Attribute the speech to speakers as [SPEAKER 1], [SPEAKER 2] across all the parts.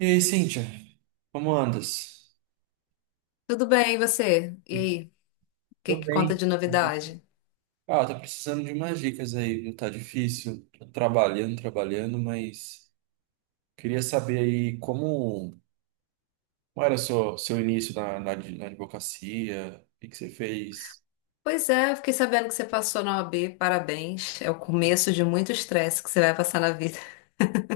[SPEAKER 1] E aí, Cíntia, como andas?
[SPEAKER 2] Tudo bem, e você? E aí, o que
[SPEAKER 1] Tô
[SPEAKER 2] que conta
[SPEAKER 1] bem.
[SPEAKER 2] de novidade?
[SPEAKER 1] Ah, tá precisando de umas dicas aí, viu? Tá difícil, tô trabalhando, trabalhando, mas queria saber aí como era seu início na advocacia, o que que você fez?
[SPEAKER 2] Pois é, eu fiquei sabendo que você passou na OAB, parabéns. É o começo de muito estresse que você vai passar na vida,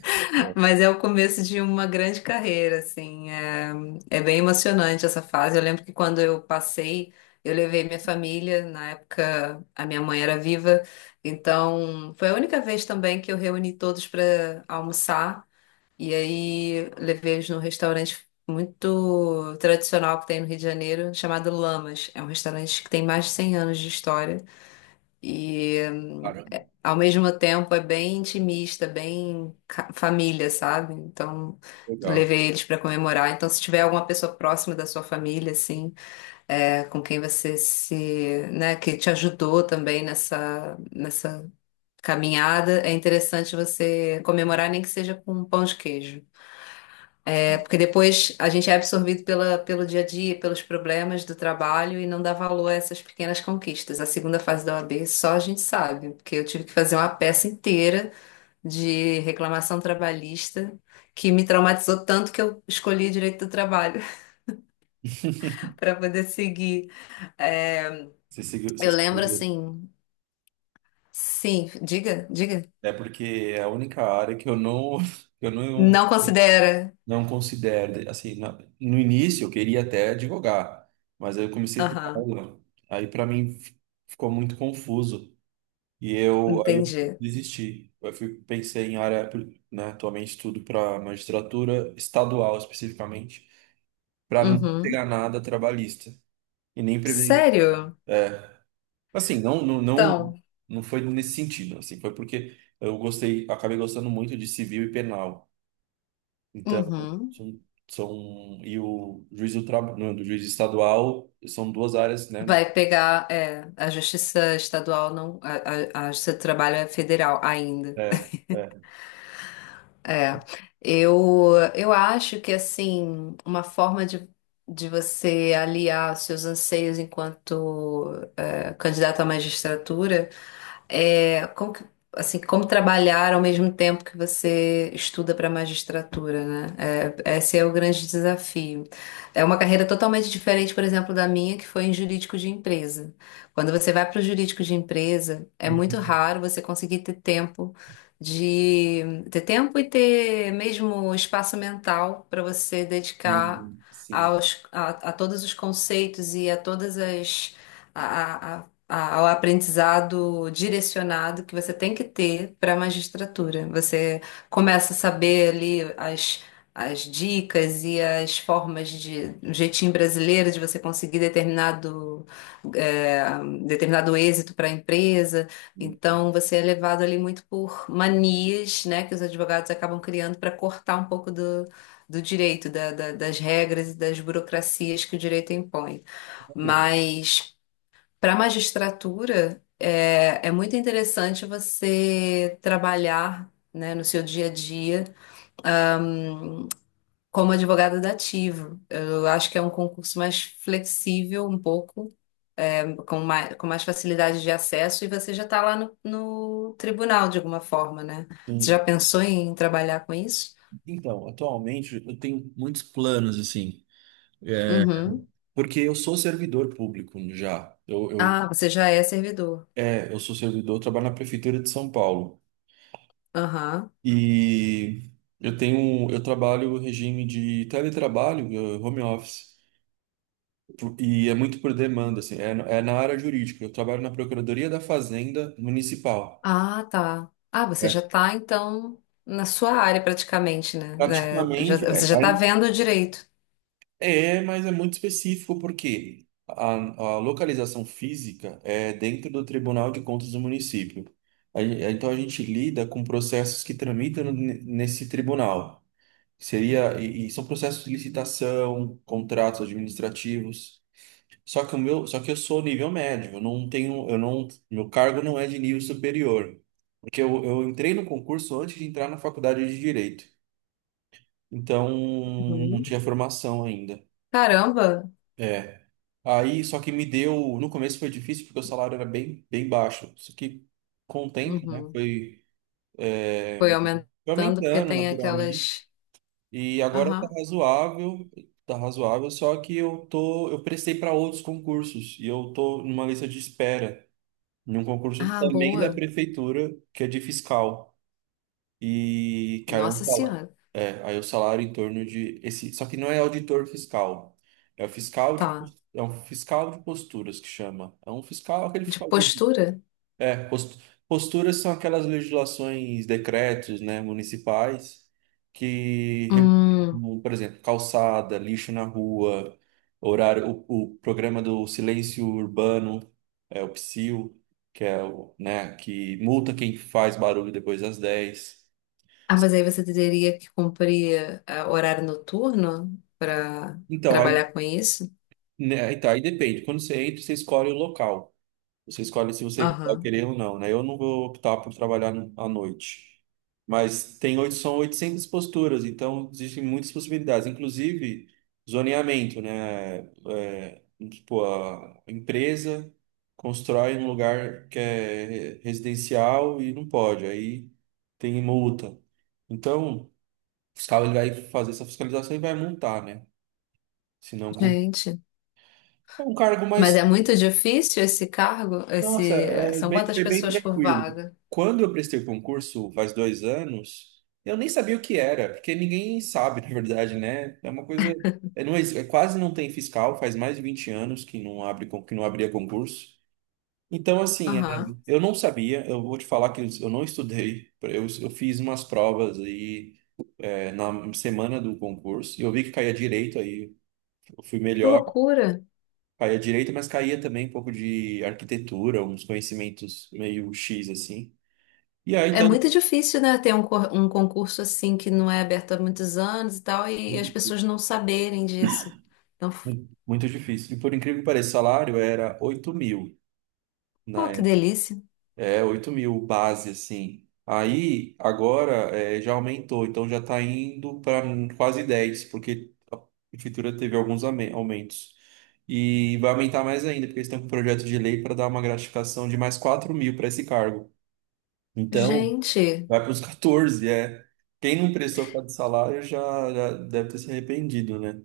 [SPEAKER 1] Pô.
[SPEAKER 2] mas é o começo de uma grande carreira, assim. É bem emocionante essa fase. Eu lembro que quando eu passei, eu levei minha família, na época a minha mãe era viva, então foi a única vez também que eu reuni todos para almoçar. E aí levei eles num restaurante muito tradicional que tem no Rio de Janeiro, chamado Lamas. É um restaurante que tem mais de 100 anos de história e
[SPEAKER 1] Caramba.
[SPEAKER 2] ao mesmo tempo é bem intimista, bem família, sabe? Então
[SPEAKER 1] Legal.
[SPEAKER 2] levei eles para comemorar. Então se tiver alguma pessoa próxima da sua família, assim, com quem você se, né, que te ajudou também nessa caminhada, é interessante você comemorar nem que seja com um pão de queijo. Porque depois a gente é absorvido pelo dia a dia, pelos problemas do trabalho e não dá valor a essas pequenas conquistas. A segunda fase da OAB só a gente sabe, porque eu tive que fazer uma peça inteira de reclamação trabalhista que me traumatizou tanto que eu escolhi direito do trabalho para poder seguir. É,
[SPEAKER 1] Você seguiu, você
[SPEAKER 2] eu lembro
[SPEAKER 1] seguiu.
[SPEAKER 2] assim, sim, diga, diga.
[SPEAKER 1] É porque é a única área que eu não, que eu não
[SPEAKER 2] Não considera.
[SPEAKER 1] não considero, assim, no início eu queria até advogar, mas aí eu comecei a ter
[SPEAKER 2] Aham,
[SPEAKER 1] aula, aí para mim ficou muito confuso e eu aí eu
[SPEAKER 2] entendi.
[SPEAKER 1] desisti. Eu fui, pensei em área, né, atualmente estudo para magistratura estadual especificamente, para não pegar
[SPEAKER 2] Uhum.
[SPEAKER 1] nada trabalhista e nem previdência.
[SPEAKER 2] Sério?
[SPEAKER 1] É, assim, não, não, não,
[SPEAKER 2] Então,
[SPEAKER 1] não foi nesse sentido, assim, foi porque eu gostei, acabei gostando muito de civil e penal. Então,
[SPEAKER 2] uhum.
[SPEAKER 1] são, e o juiz do trabalho, não, do juiz estadual, são duas áreas, né?
[SPEAKER 2] Vai pegar, é, a justiça estadual não, a justiça do trabalho é federal ainda.
[SPEAKER 1] É, é.
[SPEAKER 2] É. Eu acho que, assim, uma forma de você aliar os seus anseios enquanto candidato à magistratura é, assim, como trabalhar ao mesmo tempo que você estuda para magistratura, né? É, esse é o grande desafio. É uma carreira totalmente diferente, por exemplo, da minha, que foi em jurídico de empresa. Quando você vai para o jurídico de empresa, é muito
[SPEAKER 1] Uhum.
[SPEAKER 2] raro você conseguir ter tempo e ter mesmo espaço mental para você dedicar
[SPEAKER 1] Uhum. Sim.
[SPEAKER 2] a todos os conceitos e a todas as a, a- ao aprendizado direcionado que você tem que ter para a magistratura. Você começa a saber ali as dicas e as formas de, um jeitinho brasileiro de você conseguir é, determinado êxito para a empresa.
[SPEAKER 1] Uhum.
[SPEAKER 2] Então, você é levado ali muito por manias, né, que os advogados acabam criando para cortar um pouco do. Do direito, das regras e das burocracias que o direito impõe.
[SPEAKER 1] Olha,
[SPEAKER 2] Mas para a magistratura, é muito interessante você trabalhar, né, no seu dia a dia como advogado dativo. Eu acho que é um concurso mais flexível, um pouco, é, com mais facilidade de acesso, e você já está lá no tribunal de alguma forma, né? Você já
[SPEAKER 1] isso.
[SPEAKER 2] pensou em trabalhar com isso?
[SPEAKER 1] Então, atualmente eu tenho muitos planos assim. É,
[SPEAKER 2] Uhum.
[SPEAKER 1] Porque eu sou servidor público já.
[SPEAKER 2] Ah, você já é servidor.
[SPEAKER 1] Eu sou servidor, eu trabalho na prefeitura de São Paulo,
[SPEAKER 2] Aham.
[SPEAKER 1] e eu tenho, eu trabalho o regime de teletrabalho, home office. E é muito por demanda, assim, é na área jurídica. Eu trabalho na Procuradoria da Fazenda Municipal.
[SPEAKER 2] Ah, tá. Ah, você já
[SPEAKER 1] É.
[SPEAKER 2] tá, então, na sua área praticamente, né? Né,
[SPEAKER 1] Praticamente
[SPEAKER 2] você já tá vendo direito.
[SPEAKER 1] é, mas é muito específico porque a localização física é dentro do Tribunal de Contas do município. Então a gente lida com processos que tramitam nesse tribunal. Seria, e são processos de licitação, contratos administrativos. Só que o meu, só que eu sou nível médio, eu não tenho, eu não, meu cargo não é de nível superior. Porque eu entrei no concurso antes de entrar na faculdade de Direito. Então, não
[SPEAKER 2] Uhum.
[SPEAKER 1] tinha formação ainda.
[SPEAKER 2] Caramba!
[SPEAKER 1] É. Aí, só que me deu, no começo foi difícil porque o salário era bem, bem baixo. Só que com o tempo, né,
[SPEAKER 2] Uhum.
[SPEAKER 1] foi é,
[SPEAKER 2] Foi
[SPEAKER 1] foi
[SPEAKER 2] aumentando porque
[SPEAKER 1] aumentando
[SPEAKER 2] tem aquelas.
[SPEAKER 1] naturalmente. E agora
[SPEAKER 2] Aham.
[SPEAKER 1] tá razoável, só que eu tô, eu prestei para outros concursos e eu tô numa lista de espera em um concurso
[SPEAKER 2] Ah,
[SPEAKER 1] também da
[SPEAKER 2] boa.
[SPEAKER 1] prefeitura, que é de fiscal. E que aí é um
[SPEAKER 2] Nossa
[SPEAKER 1] salário.
[SPEAKER 2] Senhora.
[SPEAKER 1] É, aí é o salário em torno de esse, só que não é auditor fiscal. É o fiscal de,
[SPEAKER 2] Tá.
[SPEAKER 1] é um fiscal de posturas que chama. É um fiscal, aquele
[SPEAKER 2] De
[SPEAKER 1] fiscal de
[SPEAKER 2] postura?
[SPEAKER 1] é, post- posturas são aquelas legislações, decretos, né, municipais que
[SPEAKER 2] Hum.
[SPEAKER 1] regulam, por exemplo, calçada, lixo na rua, horário, o programa do silêncio urbano, é o PSIL, que é o, né, que multa quem faz barulho depois das 10.
[SPEAKER 2] Ah, mas aí você teria que cumprir horário noturno para
[SPEAKER 1] Então, aí,
[SPEAKER 2] trabalhar com isso?
[SPEAKER 1] né, então, aí depende. Quando você entra, você escolhe o local. Você escolhe se você vai
[SPEAKER 2] Aham.
[SPEAKER 1] querer ou não, né? Eu não vou optar por trabalhar à noite. Mas são 800 posturas, então existem muitas possibilidades, inclusive zoneamento, né? É, tipo, a empresa constrói um lugar que é residencial e não pode, aí tem multa. Então, o fiscal ele vai fazer essa fiscalização e vai multar, né? Se não,
[SPEAKER 2] Gente.
[SPEAKER 1] é um cargo
[SPEAKER 2] Mas
[SPEAKER 1] mais.
[SPEAKER 2] é muito difícil esse cargo?
[SPEAKER 1] Nossa,
[SPEAKER 2] São quantas
[SPEAKER 1] foi bem
[SPEAKER 2] pessoas por
[SPEAKER 1] tranquilo.
[SPEAKER 2] vaga?
[SPEAKER 1] Quando eu prestei o concurso, faz 2 anos, eu nem sabia o que era, porque ninguém sabe, na verdade, né? É uma coisa. É, não, quase não tem fiscal, faz mais de 20 anos que não abre, que não abria concurso. Então, assim,
[SPEAKER 2] Aham.
[SPEAKER 1] eu não sabia, eu vou te falar que eu não estudei. Eu fiz umas provas aí, na semana do concurso, e eu vi que caía direito aí, eu fui
[SPEAKER 2] Que
[SPEAKER 1] melhor.
[SPEAKER 2] loucura.
[SPEAKER 1] Caía direito, mas caía também um pouco de arquitetura, uns conhecimentos meio X assim. E aí,
[SPEAKER 2] É
[SPEAKER 1] tanto,
[SPEAKER 2] muito difícil, né, ter um, um concurso assim que não é aberto há muitos anos e tal, e as pessoas não saberem disso. Então,
[SPEAKER 1] muito difícil. E por incrível que pareça, o salário era 8 mil na
[SPEAKER 2] pô, que
[SPEAKER 1] época.
[SPEAKER 2] delícia.
[SPEAKER 1] É, 8 mil base, assim. Aí, agora, já aumentou, então já está indo para quase 10 porque a prefeitura teve alguns aumentos. E vai aumentar mais ainda, porque eles estão com um projeto de lei para dar uma gratificação de mais 4 mil para esse cargo. Então,
[SPEAKER 2] Gente,
[SPEAKER 1] vai para os 14, é. Quem não prestou por causa do salário já, já deve ter se arrependido, né?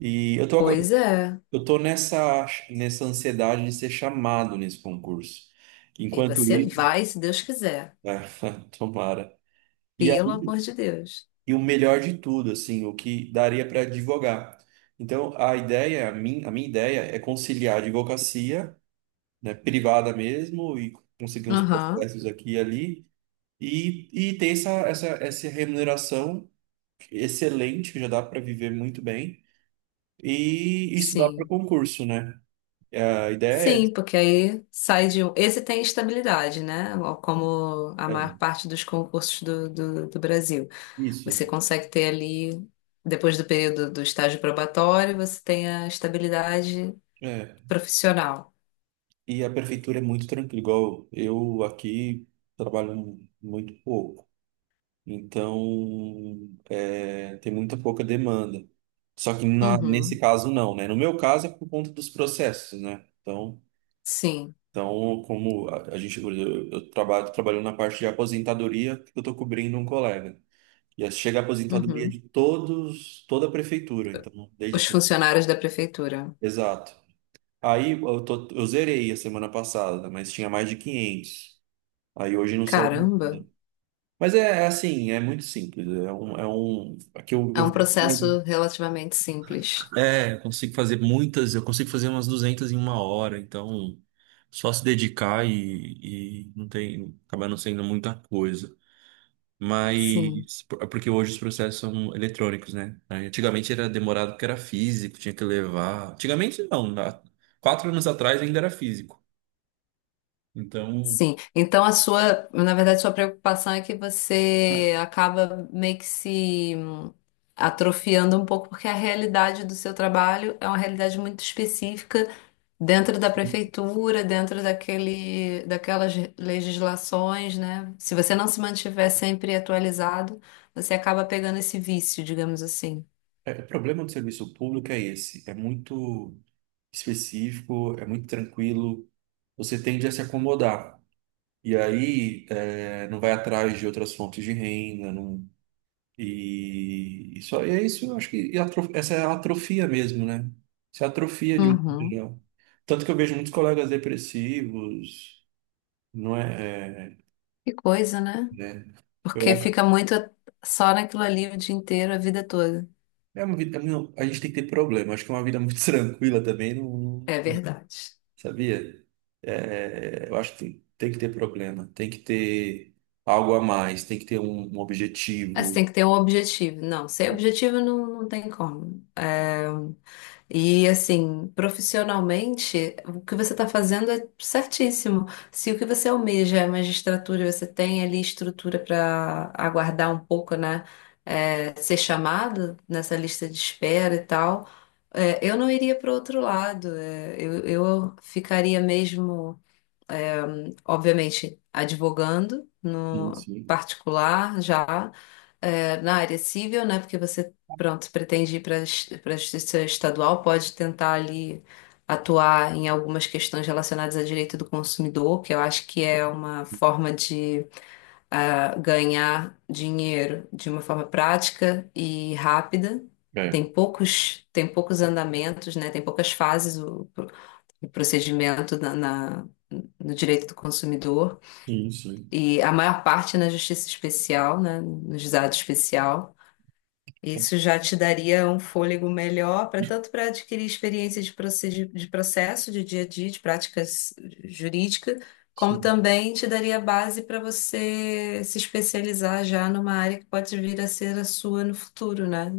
[SPEAKER 1] E eu tô,
[SPEAKER 2] pois é.
[SPEAKER 1] eu tô nessa ansiedade de ser chamado nesse concurso.
[SPEAKER 2] E
[SPEAKER 1] Enquanto
[SPEAKER 2] você
[SPEAKER 1] isso,
[SPEAKER 2] vai, se Deus quiser.
[SPEAKER 1] é, tomara. E
[SPEAKER 2] Pelo amor
[SPEAKER 1] aí,
[SPEAKER 2] de Deus.
[SPEAKER 1] e o melhor de tudo, assim, o que daria para advogar. Então, a ideia, a minha ideia é conciliar a advocacia, né, privada mesmo, e conseguir uns
[SPEAKER 2] Aham,
[SPEAKER 1] processos aqui e ali, e ter essa remuneração excelente, já dá para viver muito bem e estudar para
[SPEAKER 2] sim.
[SPEAKER 1] concurso, né? A ideia é
[SPEAKER 2] Sim,
[SPEAKER 1] essa,
[SPEAKER 2] porque aí sai de um. Esse tem estabilidade, né? Como a maior
[SPEAKER 1] é
[SPEAKER 2] parte dos concursos do do Brasil.
[SPEAKER 1] isso.
[SPEAKER 2] Você consegue ter ali, depois do período do estágio probatório, você tem a estabilidade
[SPEAKER 1] É.
[SPEAKER 2] profissional.
[SPEAKER 1] E a prefeitura é muito tranquila, igual eu aqui trabalho muito pouco, então tem muita pouca demanda. Só que nesse
[SPEAKER 2] Uhum,
[SPEAKER 1] caso não, né? No meu caso é por conta dos processos, né? Então,
[SPEAKER 2] sim.
[SPEAKER 1] como a gente, eu trabalho, tô na parte de aposentadoria, eu estou cobrindo um colega. E chega a aposentadoria de
[SPEAKER 2] Uhum.
[SPEAKER 1] todos, toda a prefeitura, então, desde.
[SPEAKER 2] Os funcionários da prefeitura.
[SPEAKER 1] Exato. Aí eu, eu zerei a semana passada, mas tinha mais de 500. Aí hoje não saiu
[SPEAKER 2] Caramba,
[SPEAKER 1] nada. Mas é assim, é muito simples. É um, aqui
[SPEAKER 2] é um
[SPEAKER 1] eu-
[SPEAKER 2] processo relativamente simples.
[SPEAKER 1] é, eu consigo fazer muitas, eu consigo fazer umas 200 em uma hora, então só se dedicar e não tem, acaba não sendo muita coisa.
[SPEAKER 2] Sim,
[SPEAKER 1] Mas porque hoje os processos são eletrônicos, né? Aí, antigamente era demorado porque era físico, tinha que levar. Antigamente não, 4 anos atrás ainda era físico. Então,
[SPEAKER 2] sim. Então a sua, na verdade, sua preocupação é que você acaba meio que se atrofiando um pouco, porque a realidade do seu trabalho é uma realidade muito específica dentro da prefeitura, dentro daquele, daquelas legislações, né? Se você não se mantiver sempre atualizado, você acaba pegando esse vício, digamos assim.
[SPEAKER 1] o problema do serviço público é esse, é muito específico, é muito tranquilo, você tende a se acomodar. E aí, não vai atrás de outras fontes de renda, não. E só é isso, eu acho que essa é a atrofia mesmo, né? Isso é atrofia de um modo
[SPEAKER 2] Uhum.
[SPEAKER 1] geral. Tanto que eu vejo muitos colegas depressivos, não é,
[SPEAKER 2] Que coisa, né?
[SPEAKER 1] né? Eu
[SPEAKER 2] Porque
[SPEAKER 1] acho
[SPEAKER 2] fica muito só naquilo ali o dia inteiro, a vida toda.
[SPEAKER 1] que é uma vida, não, a gente tem que ter problema, acho que é uma vida muito tranquila também, não,
[SPEAKER 2] É verdade.
[SPEAKER 1] sabia? É, eu acho que tem que ter problema, tem que ter algo a mais, tem que ter um
[SPEAKER 2] Mas
[SPEAKER 1] objetivo.
[SPEAKER 2] tem que ter um objetivo. Não, sem objetivo não, não tem como. É, e assim, profissionalmente, o que você está fazendo é certíssimo. Se o que você almeja é magistratura e você tem ali estrutura para aguardar um pouco, né? Ser chamado nessa lista de espera e tal, eu não iria para outro lado. Eu ficaria mesmo obviamente, advogando
[SPEAKER 1] Sim,
[SPEAKER 2] no
[SPEAKER 1] sim.
[SPEAKER 2] particular já na área civil, né? Porque você, pronto, pretende ir para a justiça estadual, pode tentar ali atuar em algumas questões relacionadas a direito do consumidor, que eu acho que é uma forma de ganhar dinheiro de uma forma prática e rápida.
[SPEAKER 1] É.
[SPEAKER 2] Tem poucos andamentos, né? Tem poucas fases o procedimento no direito do consumidor
[SPEAKER 1] Sim, sim.
[SPEAKER 2] e a maior parte na justiça especial, né, no juizado especial. Isso já te daria um fôlego melhor para tanto para adquirir experiência de processo, de dia a dia, de práticas jurídica, como
[SPEAKER 1] Sim.
[SPEAKER 2] também te daria base para você se especializar já numa área que pode vir a ser a sua no futuro, né?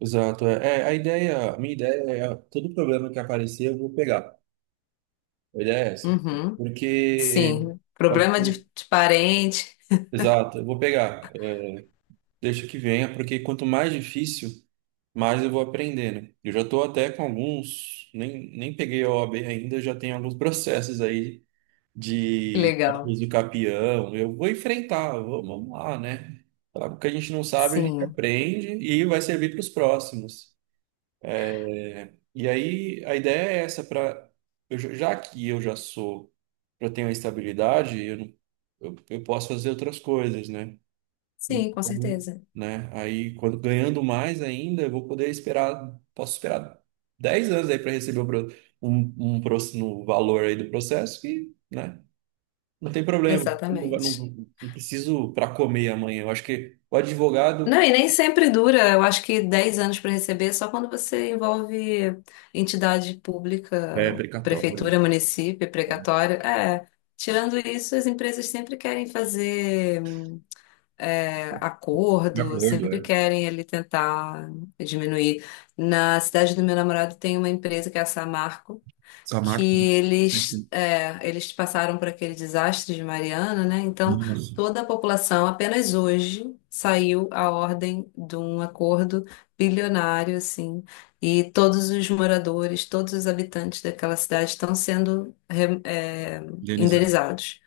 [SPEAKER 1] Exato. É, a ideia, a minha ideia é todo problema que aparecer eu vou pegar. A ideia é essa.
[SPEAKER 2] Uhum.
[SPEAKER 1] Porque
[SPEAKER 2] Sim,
[SPEAKER 1] pode
[SPEAKER 2] problema
[SPEAKER 1] ser-
[SPEAKER 2] de parente,
[SPEAKER 1] exato, eu vou pegar. Eu deixo que venha, porque quanto mais difícil, mais eu vou aprender, né? Eu já estou até com alguns, nem peguei a OAB ainda, já tenho alguns processos aí
[SPEAKER 2] que
[SPEAKER 1] de
[SPEAKER 2] legal.
[SPEAKER 1] desafios do Capião. Eu vou enfrentar, vamos lá, né? Falar o que a gente não sabe, a gente
[SPEAKER 2] Sim,
[SPEAKER 1] aprende e vai servir para os próximos. É, e aí a ideia é essa, para já que eu já sou, já tenho a estabilidade, eu, eu posso fazer outras coisas, né?
[SPEAKER 2] sim, com
[SPEAKER 1] Então,
[SPEAKER 2] certeza.
[SPEAKER 1] né? Aí quando ganhando mais ainda, eu vou poder esperar, posso esperar 10 anos aí para receber o um próximo valor aí do processo que, né? Não tem problema, eu não,
[SPEAKER 2] Exatamente.
[SPEAKER 1] não, não preciso para comer amanhã. Eu acho que o
[SPEAKER 2] Não,
[SPEAKER 1] advogado
[SPEAKER 2] e nem sempre dura. Eu acho que 10 anos para receber, é só quando você envolve entidade
[SPEAKER 1] é
[SPEAKER 2] pública,
[SPEAKER 1] precatório,
[SPEAKER 2] prefeitura, município, precatório. É, tirando isso, as empresas sempre querem fazer
[SPEAKER 1] de
[SPEAKER 2] acordo,
[SPEAKER 1] acordo,
[SPEAKER 2] sempre
[SPEAKER 1] é.
[SPEAKER 2] querem ali tentar diminuir. Na cidade do meu namorado tem uma empresa que é a Samarco,
[SPEAKER 1] Só
[SPEAKER 2] que
[SPEAKER 1] marca.
[SPEAKER 2] eles, eles passaram por aquele desastre de Mariana, né? Então, toda a população, apenas hoje, saiu a ordem de um acordo bilionário, assim, e todos os moradores, todos os habitantes daquela cidade estão sendo,
[SPEAKER 1] Indenizado.
[SPEAKER 2] indenizados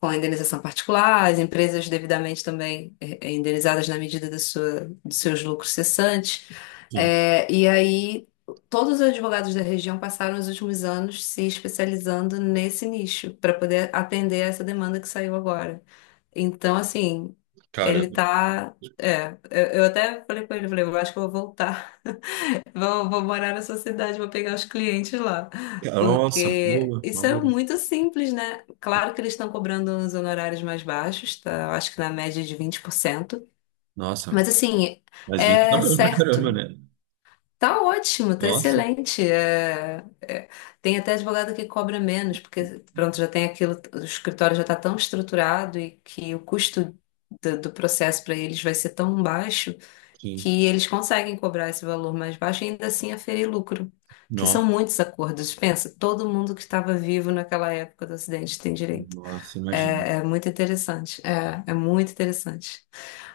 [SPEAKER 2] com a indenização particular, as empresas devidamente também indenizadas na medida da sua, dos seus lucros cessantes.
[SPEAKER 1] Sim.
[SPEAKER 2] E aí, todos os advogados da região passaram os últimos anos se especializando nesse nicho, para poder atender essa demanda que saiu agora. Então, assim, ele
[SPEAKER 1] Caramba.
[SPEAKER 2] tá. Eu até falei com ele, falei, eu acho que eu vou voltar. Vou, vou morar na sua cidade, vou pegar os clientes lá.
[SPEAKER 1] Nossa, uma
[SPEAKER 2] Porque
[SPEAKER 1] boa, uma
[SPEAKER 2] isso é
[SPEAKER 1] boa.
[SPEAKER 2] muito simples, né? Claro que eles estão cobrando uns honorários mais baixos, tá? Eu acho que na média de 20%.
[SPEAKER 1] Nossa,
[SPEAKER 2] Mas assim,
[SPEAKER 1] mas 20, tá
[SPEAKER 2] é
[SPEAKER 1] bom pra caramba,
[SPEAKER 2] certo.
[SPEAKER 1] né?
[SPEAKER 2] Tá ótimo, tá
[SPEAKER 1] Nossa,
[SPEAKER 2] excelente. Tem até advogado que cobra menos, porque pronto, já tem aquilo, o escritório já está tão estruturado e que o custo do processo para eles vai ser tão baixo
[SPEAKER 1] sim.
[SPEAKER 2] que eles conseguem cobrar esse valor mais baixo e ainda assim aferir lucro, que são
[SPEAKER 1] Nossa,
[SPEAKER 2] muitos acordos. Pensa, todo mundo que estava vivo naquela época do acidente tem direito.
[SPEAKER 1] nossa, imagina.
[SPEAKER 2] É, é muito interessante, é muito interessante.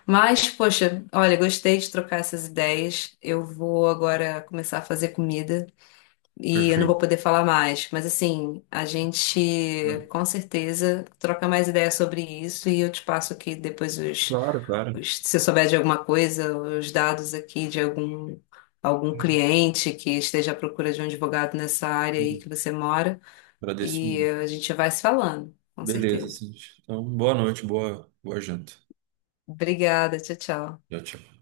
[SPEAKER 2] Mas, poxa, olha, gostei de trocar essas ideias. Eu vou agora começar a fazer comida. E eu não vou
[SPEAKER 1] Perfeito.
[SPEAKER 2] poder falar mais, mas assim, a gente com certeza troca mais ideias sobre isso e eu te passo aqui depois os,
[SPEAKER 1] Claro, claro.
[SPEAKER 2] se você souber de alguma coisa, os dados aqui de algum, algum cliente que esteja à procura de um advogado nessa área aí que você mora,
[SPEAKER 1] Agradeço
[SPEAKER 2] e
[SPEAKER 1] muito.
[SPEAKER 2] a gente vai se falando, com
[SPEAKER 1] Beleza,
[SPEAKER 2] certeza.
[SPEAKER 1] sim. Então, boa noite, boa, janta.
[SPEAKER 2] Obrigada, tchau, tchau.
[SPEAKER 1] Tchau, tchau.